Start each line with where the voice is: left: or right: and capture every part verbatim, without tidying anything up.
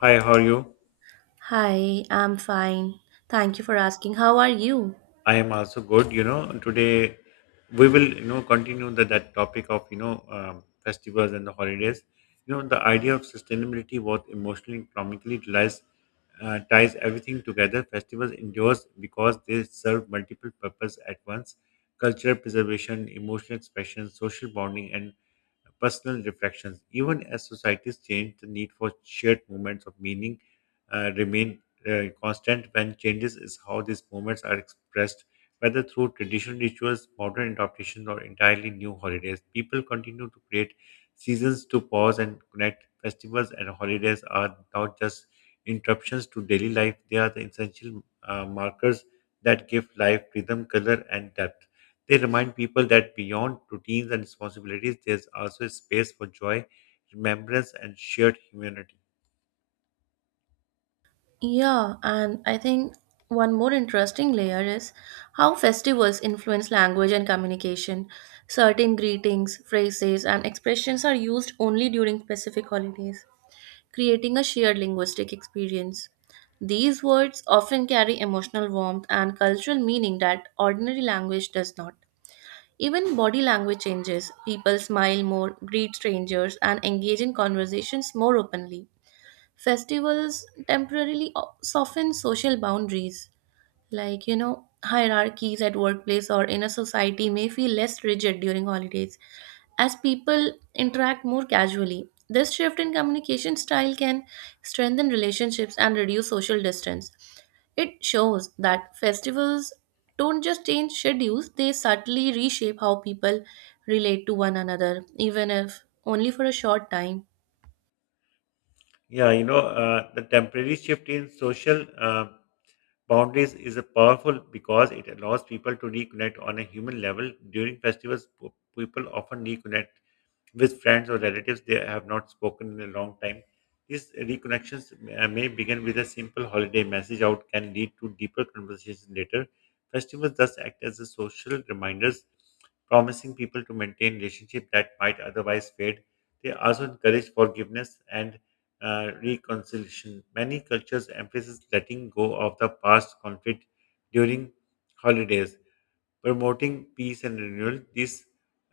left: Hi, how are you?
right: Hi, I'm fine. Thank you for asking. How are you?
left: I am also good. You know, today we will, you know, continue the, that topic of, you know, um, festivals and the holidays. You know, the idea of sustainability, both emotionally and economically, relies, uh, ties everything together. Festivals endures because they serve multiple purposes at once: cultural preservation, emotional expression, social bonding, and personal reflections. Even as societies change, the need for shared moments of meaning uh, remain uh, constant when changes is how these moments are expressed, whether through traditional rituals, modern adaptations, or entirely new holidays. People continue to create seasons to pause and connect. Festivals and holidays are not just interruptions to daily life, they are the essential uh, markers that give life rhythm, color, and depth. They remind people that beyond routines and responsibilities, there's also a space for joy, remembrance, and shared humanity.
right: Yeah, and I think one more interesting layer is how festivals influence language and communication. Certain greetings, phrases, and expressions are used only during specific holidays, creating a shared linguistic experience. These words often carry emotional warmth and cultural meaning that ordinary language does not. Even body language changes. People smile more, greet strangers, and engage in conversations more openly. Festivals temporarily o- soften social boundaries. Like, you know, hierarchies at workplace or in a society may feel less rigid during holidays as people interact more casually. This shift in communication style can strengthen relationships and reduce social distance. It shows that festivals don't just change schedules, they subtly reshape how people relate to one another, even if only for a short time.
left: Yeah, you know, uh, the temporary shift in social uh, boundaries is a powerful because it allows people to reconnect on a human level. During festivals, po- people often reconnect with friends or relatives they have not spoken in a long time. These reconnections uh, may begin with a simple holiday message out can lead to deeper conversations later. Festivals thus act as a social reminders, promising people to maintain relationships that might otherwise fade. They also encourage forgiveness and uh, reconciliation. Many cultures emphasize letting go of the past conflict during holidays promoting peace and renewal. This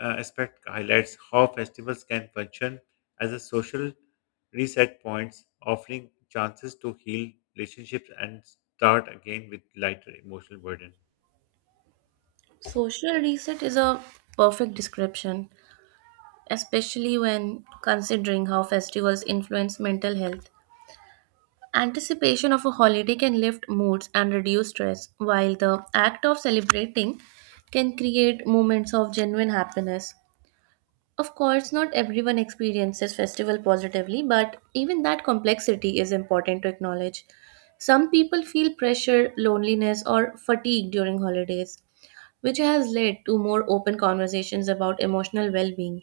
left: uh, aspect highlights how festivals can function as a social reset points, offering chances to heal relationships and start again with lighter emotional burden.
right: Social reset is a perfect description, especially when considering how festivals influence mental health. Anticipation of a holiday can lift moods and reduce stress, while the act of celebrating can create moments of genuine happiness. Of course, not everyone experiences festival positively, but even that complexity is important to acknowledge. Some people feel pressure, loneliness, or fatigue during holidays, which has led to more open conversations about emotional well being.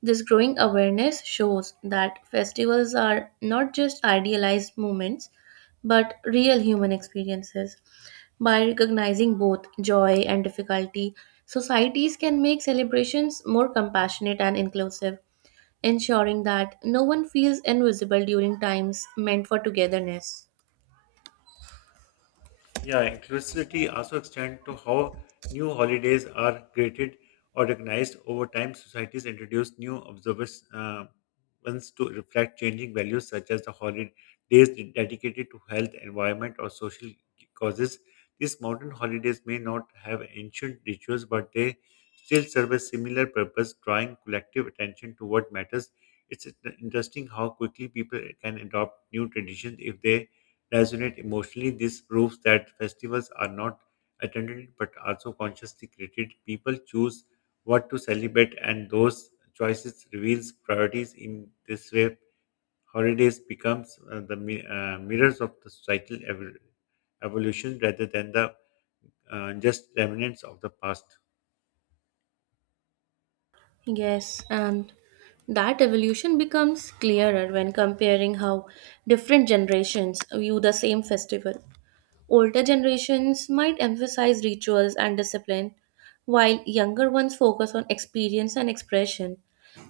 right: This growing awareness shows that festivals are not just idealized moments, but real human experiences. By recognizing both joy and difficulty, societies can make celebrations more compassionate and inclusive, ensuring that no one feels invisible during times meant for togetherness.
left: Yeah, inclusivity also extends to how new holidays are created or recognized over time. Societies introduce new observers uh, ones to reflect changing values, such as the holidays dedicated to health, environment, or social causes. These modern holidays may not have ancient rituals, but they still serve a similar purpose, drawing collective attention to what matters. It's interesting how quickly people can adopt new traditions if they resonate emotionally. This proves that festivals are not attended but also consciously created. People choose what to celebrate, and those choices reveals priorities. In this way, holidays becomes uh, the mi- uh, mirrors of the societal ev- evolution rather than the uh, just remnants of the past.
right: Yes, and that evolution becomes clearer when comparing how different generations view the same festival. Older generations might emphasize rituals and discipline, while younger ones focus on experience and expression.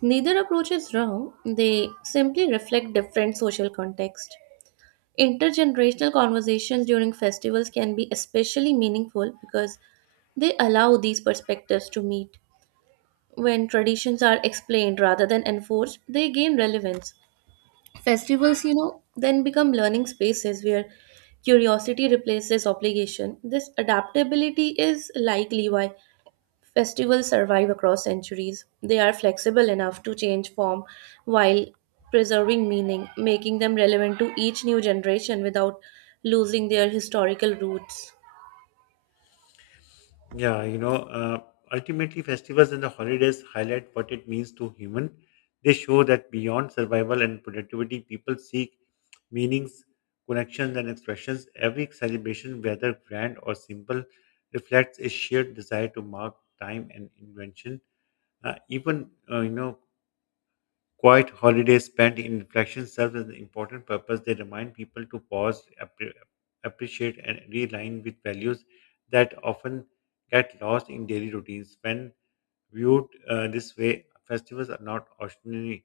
right: Neither approach is wrong, they simply reflect different social context. Intergenerational conversations during festivals can be especially meaningful because they allow these perspectives to meet. When traditions are explained rather than enforced, they gain relevance. Festivals, you know, then become learning spaces where curiosity replaces obligation. This adaptability is likely why festivals survive across centuries. They are flexible enough to change form while preserving meaning, making them relevant to each new generation without losing their historical roots.
left: Yeah, you know, uh, ultimately, festivals and the holidays highlight what it means to human. They show that beyond survival and productivity, people seek meanings, connections, and expressions. Every celebration, whether grand or simple, reflects a shared desire to mark time and invention. Uh, even uh, you know quiet holidays spent in reflection serve as an important purpose. They remind people to pause, appre- appreciate, and realign with values that often get lost in daily routines. When viewed uh, this way, festivals are not ordinary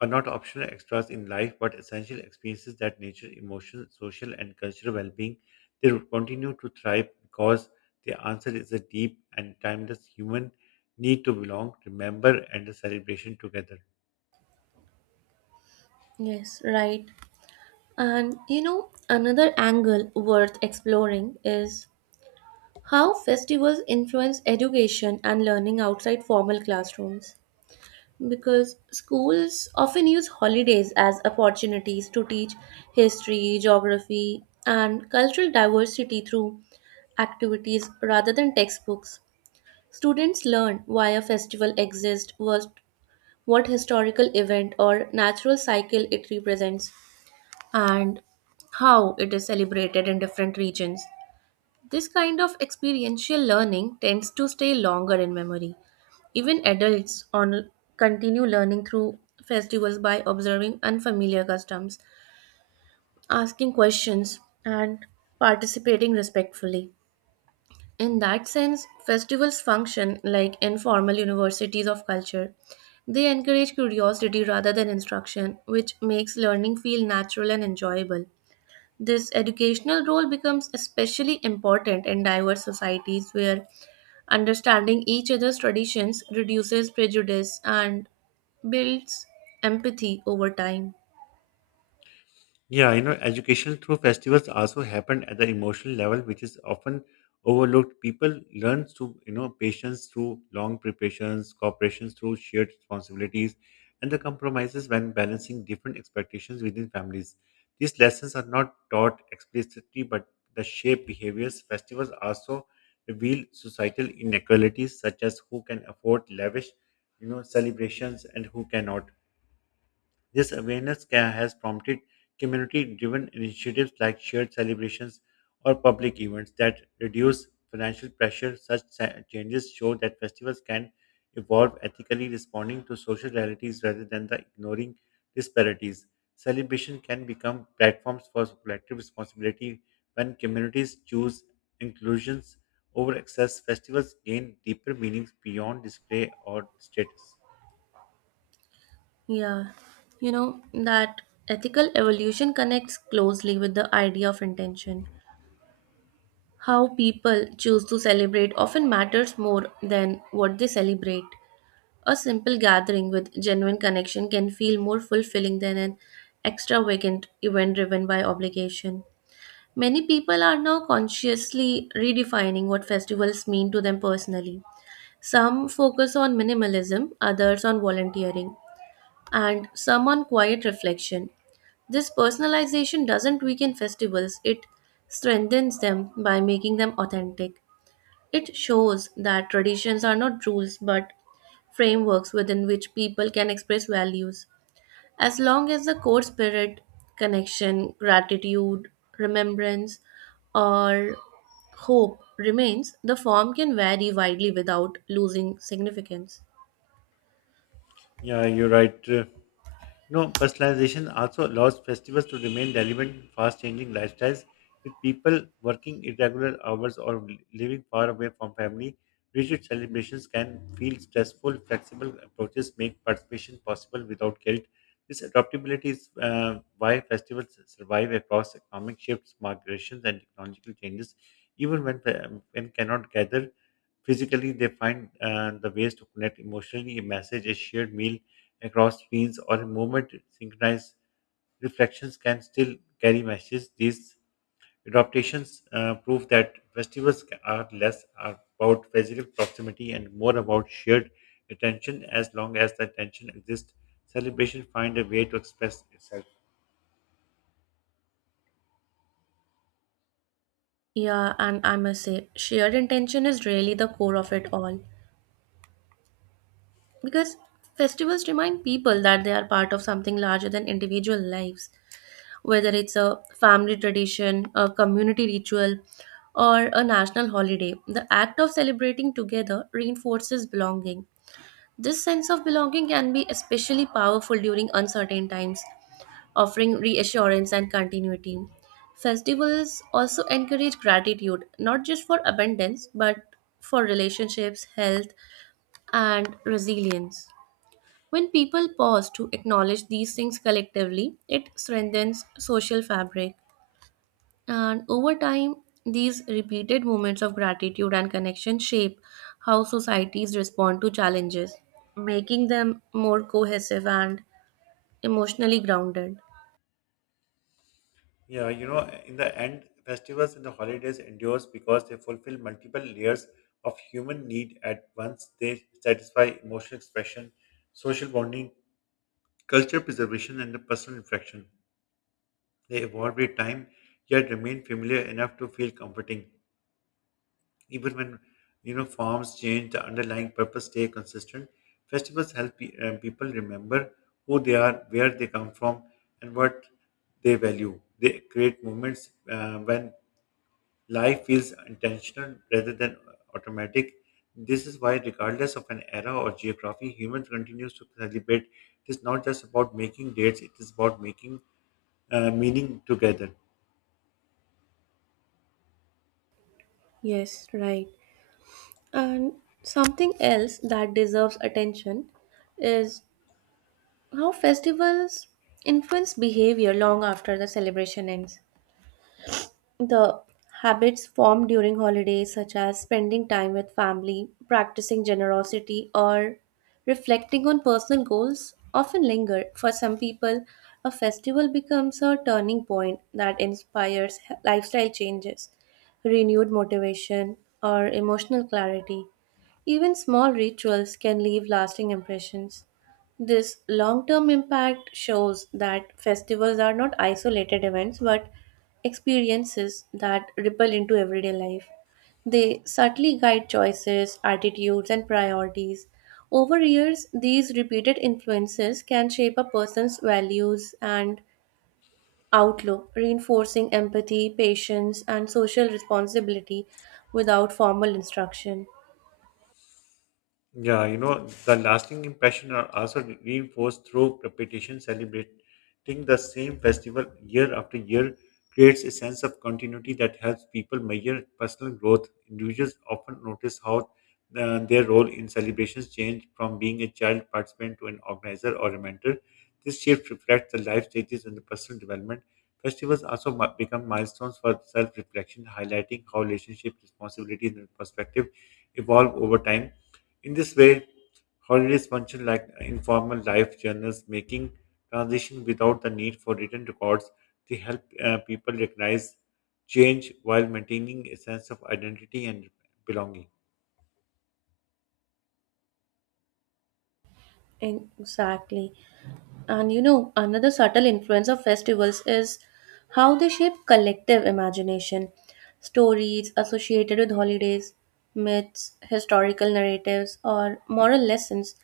left: are not optional extras in life, but essential experiences that nature, emotional, social, and cultural well-being. They will continue to thrive because the answer is a deep and timeless human need to belong, remember, and a celebration together.
right: Yes, right. And you know, another angle worth exploring is how festivals influence education and learning outside formal classrooms, because schools often use holidays as opportunities to teach history, geography, and cultural diversity through activities rather than textbooks. Students learn why a festival exists, what, what historical event or natural cycle it represents, and how it is celebrated in different regions. This kind of experiential learning tends to stay longer in memory. Even adults on continue learning through festivals by observing unfamiliar customs, asking questions, and participating respectfully. In that sense, festivals function like informal universities of culture. They encourage curiosity rather than instruction, which makes learning feel natural and enjoyable. This educational role becomes especially important in diverse societies where understanding each other's traditions reduces prejudice and builds empathy over time.
left: Yeah, you know, education through festivals also happen at the emotional level, which is often overlooked. People learn to, you know, patience through long preparations, cooperation through shared responsibilities, and the compromises when balancing different expectations within families. These lessons are not taught explicitly, but the shape behaviors. Festivals also reveal societal inequalities, such as who can afford lavish, you know, celebrations and who cannot. This awareness ca- has prompted community driven initiatives like shared celebrations or public events that reduce financial pressure. Such sa- changes show that festivals can evolve ethically, responding to social realities rather than the ignoring disparities. Celebration can become platforms for collective responsibility when communities choose inclusions over excess. Festivals gain deeper meanings beyond display or status.
right: Yeah, you know that ethical evolution connects closely with the idea of intention. How people choose to celebrate often matters more than what they celebrate. A simple gathering with genuine connection can feel more fulfilling than an extravagant event driven by obligation. Many people are now consciously redefining what festivals mean to them personally. Some focus on minimalism, others on volunteering, and some on quiet reflection. This personalization doesn't weaken festivals, it strengthens them by making them authentic. It shows that traditions are not rules but frameworks within which people can express values. As long as the core spirit, connection, gratitude, remembrance, or hope remains, the form can vary widely without losing significance.
left: Yeah, you're right. Uh, You know, personalization also allows festivals to remain relevant in fast-changing lifestyles, with people working irregular hours or living far away from family. Rigid celebrations can feel stressful. Flexible approaches make participation possible without guilt. This adaptability is uh, why festivals survive across economic shifts, migrations, and technological changes. Even when um, when cannot gather physically, they find uh, the ways to connect emotionally. A message, a shared meal, across screens or movement synchronized reflections can still carry messages. These adaptations uh, prove that festivals are less about physical proximity and more about shared attention. As long as the attention exists, celebration find a way to express itself.
right: Yeah, and I must say, shared intention is really the core of it all. Because festivals remind people that they are part of something larger than individual lives, whether it's a family tradition, a community ritual, or a national holiday. The act of celebrating together reinforces belonging. This sense of belonging can be especially powerful during uncertain times, offering reassurance and continuity. Festivals also encourage gratitude, not just for abundance, but for relationships, health, and resilience. When people pause to acknowledge these things collectively, it strengthens social fabric. And over time, these repeated moments of gratitude and connection shape how societies respond to challenges, making them more cohesive and emotionally grounded.
left: Yeah, you know, in the end, festivals and the holidays endures because they fulfill multiple layers of human need at once. They satisfy emotional expression, social bonding, culture preservation and the personal reflection. They evolve with time, yet remain familiar enough to feel comforting. Even when you know forms change, the underlying purpose stay consistent. Festivals help pe- uh, people remember who they are, where they come from, and what they value. They create moments uh, when life feels intentional rather than uh, automatic. This is why, regardless of an era or geography, humans continues to celebrate. It is not just about making dates; it is about making uh, meaning together.
right: Yes, right. And something else that deserves attention is how festivals influence behavior long after the celebration ends. The habits formed during holidays, such as spending time with family, practicing generosity, or reflecting on personal goals, often linger. For some people, a festival becomes a turning point that inspires he- lifestyle changes, renewed motivation, or emotional clarity. Even small rituals can leave lasting impressions. This long term impact shows that festivals are not isolated events but experiences that ripple into everyday life. They subtly guide choices, attitudes, and priorities. Over years, these repeated influences can shape a person's values and outlook, reinforcing empathy, patience, and social responsibility without formal instruction.
left: Yeah, you know, the lasting impression are also re- reinforced through repetition. Celebrating the same festival year after year creates a sense of continuity that helps people measure personal growth. Individuals often notice how uh, their role in celebrations change from being a child participant to an organizer or a mentor. This shift reflects the life stages and the personal development. Festivals also mi- become milestones for self-reflection, highlighting how relationship, responsibilities, and perspective evolve over time. In this way, holidays function like informal life journals, making transition without the need for written records. They help uh, people recognize change while maintaining a sense of identity and belonging.
right: Exactly. And you know, another subtle influence of festivals is how they shape collective imagination. Stories associated with holidays, myths, historical narratives, or moral lessons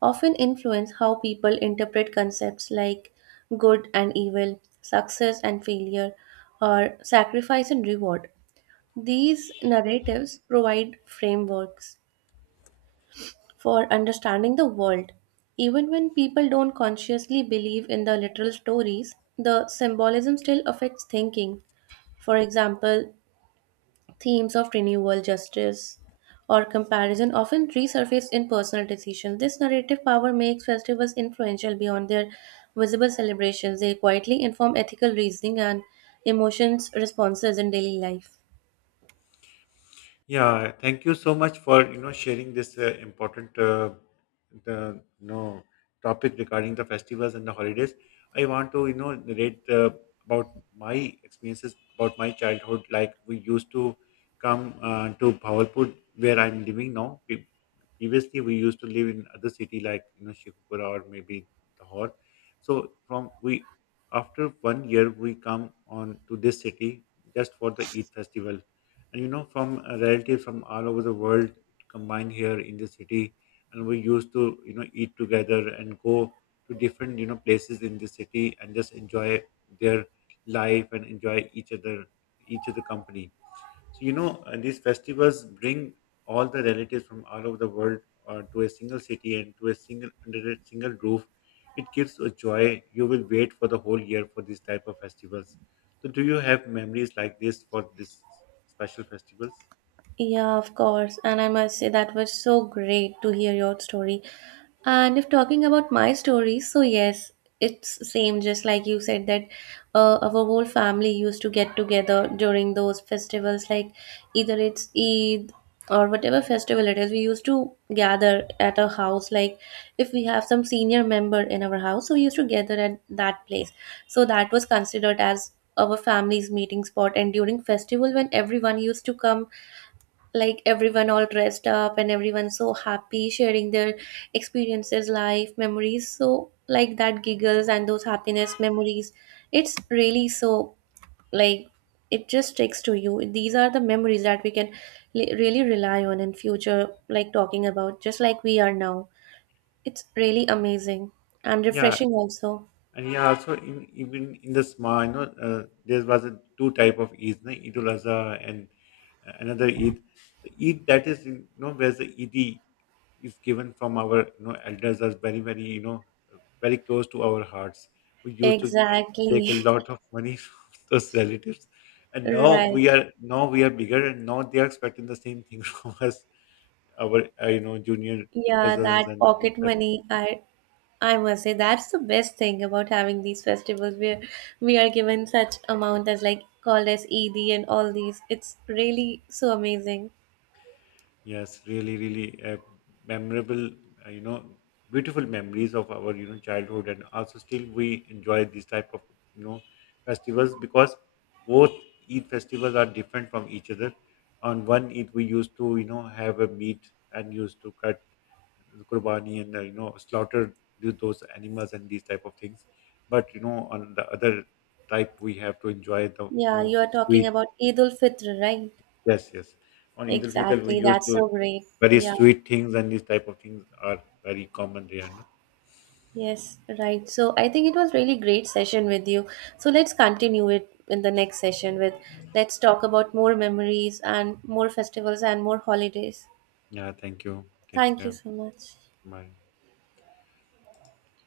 right: often influence how people interpret concepts like good and evil, success and failure, or sacrifice and reward. These narratives provide frameworks for understanding the world. Even when people don't consciously believe in the literal stories, the symbolism still affects thinking. For example, themes of renewal, justice, or comparison often resurface in personal decisions. This narrative power makes festivals influential beyond their visible celebrations. They quietly inform ethical reasoning and emotions responses in daily life.
left: Yeah, thank you so much for you know sharing this uh, important uh, the you know topic regarding the festivals and the holidays. I want to you know narrate uh, about my experiences about my childhood. Like we used to come uh, to Bawalpur where I'm living now. Pre- Previously, we used to live in other city like you know Sheikhupura or maybe Lahore. So from we after one year we come on to this city just for the Eid festival, and you know from a relative from all over the world combine here in the city, and we used to you know eat together and go to different you know places in the city and just enjoy their life and enjoy each other each other company. So, you know, uh, these festivals bring all the relatives from all over the world uh, to a single city and to a single under a single roof. It gives a joy. You will wait for the whole year for these type of festivals. So, do you have memories like this for this special festivals?
right: Yeah, of course. And I must say that was so great to hear your story. And if talking about my story, so yes, it's same just like you said that uh, our whole family used to get together during those festivals, like either it's Eid or whatever festival it is. We used to gather at a house, like if we have some senior member in our house, so we used to gather at that place. So that was considered as our family's meeting spot, and during festival when everyone used to come, like everyone all dressed up and everyone so happy sharing their experiences, life memories, so like that giggles and those happiness memories, it's really so, like, it just sticks to you. These are the memories that we can li- really rely on in future, like talking about just like we are now. It's really amazing and
left: Yeah,
right: refreshing also.
left: and yeah, also in, even in the small, you know, uh, there was a two type of Eid, na? Eid ul Azha and uh, another Eid. The Eid that is, you know, where the Eid is given from our you know elders as very very you know very close to our hearts. We used to uh, take
right: Exactly.
left: a lot of money from those relatives, and now
right: Right.
left: we are now we are bigger, and now they are expecting the same thing from us, our uh, you know junior
right: Yeah, that
left: cousins and this
right: pocket
left: type of
right: money.
left: thing.
right: i I must say that's the best thing about having these festivals where we are given such amount as like called as Eid and all these. It's really so amazing.
left: Yes, really, really uh, memorable, uh, you know, beautiful memories of our, you know, childhood, and also still we enjoy these type of, you know, festivals because both Eid festivals are different from each other. On one Eid, we used to, you know, have a meat and used to cut the qurbani and uh, you know slaughter th- those animals and these type of things. But you know, on the other type, we have to enjoy the, you
right: Yeah,
left: know,
right: you are talking
left: sweet.
right: about Eid ul Fitr, right?
left: Yes, yes. On Eid al Fitr, we
right: Exactly.
left: used
right: That's
left: to
right: so great.
left: very
right: Yeah.
left: sweet things, and these type of things are very common there. No?
right: Yes, right. So I think it was really great session with you. So let's continue it in the next session with, let's talk about more memories and more festivals and more holidays.
left: Yeah, thank you. Take
right: Thank you
left: care.
right: so much.
left: Bye.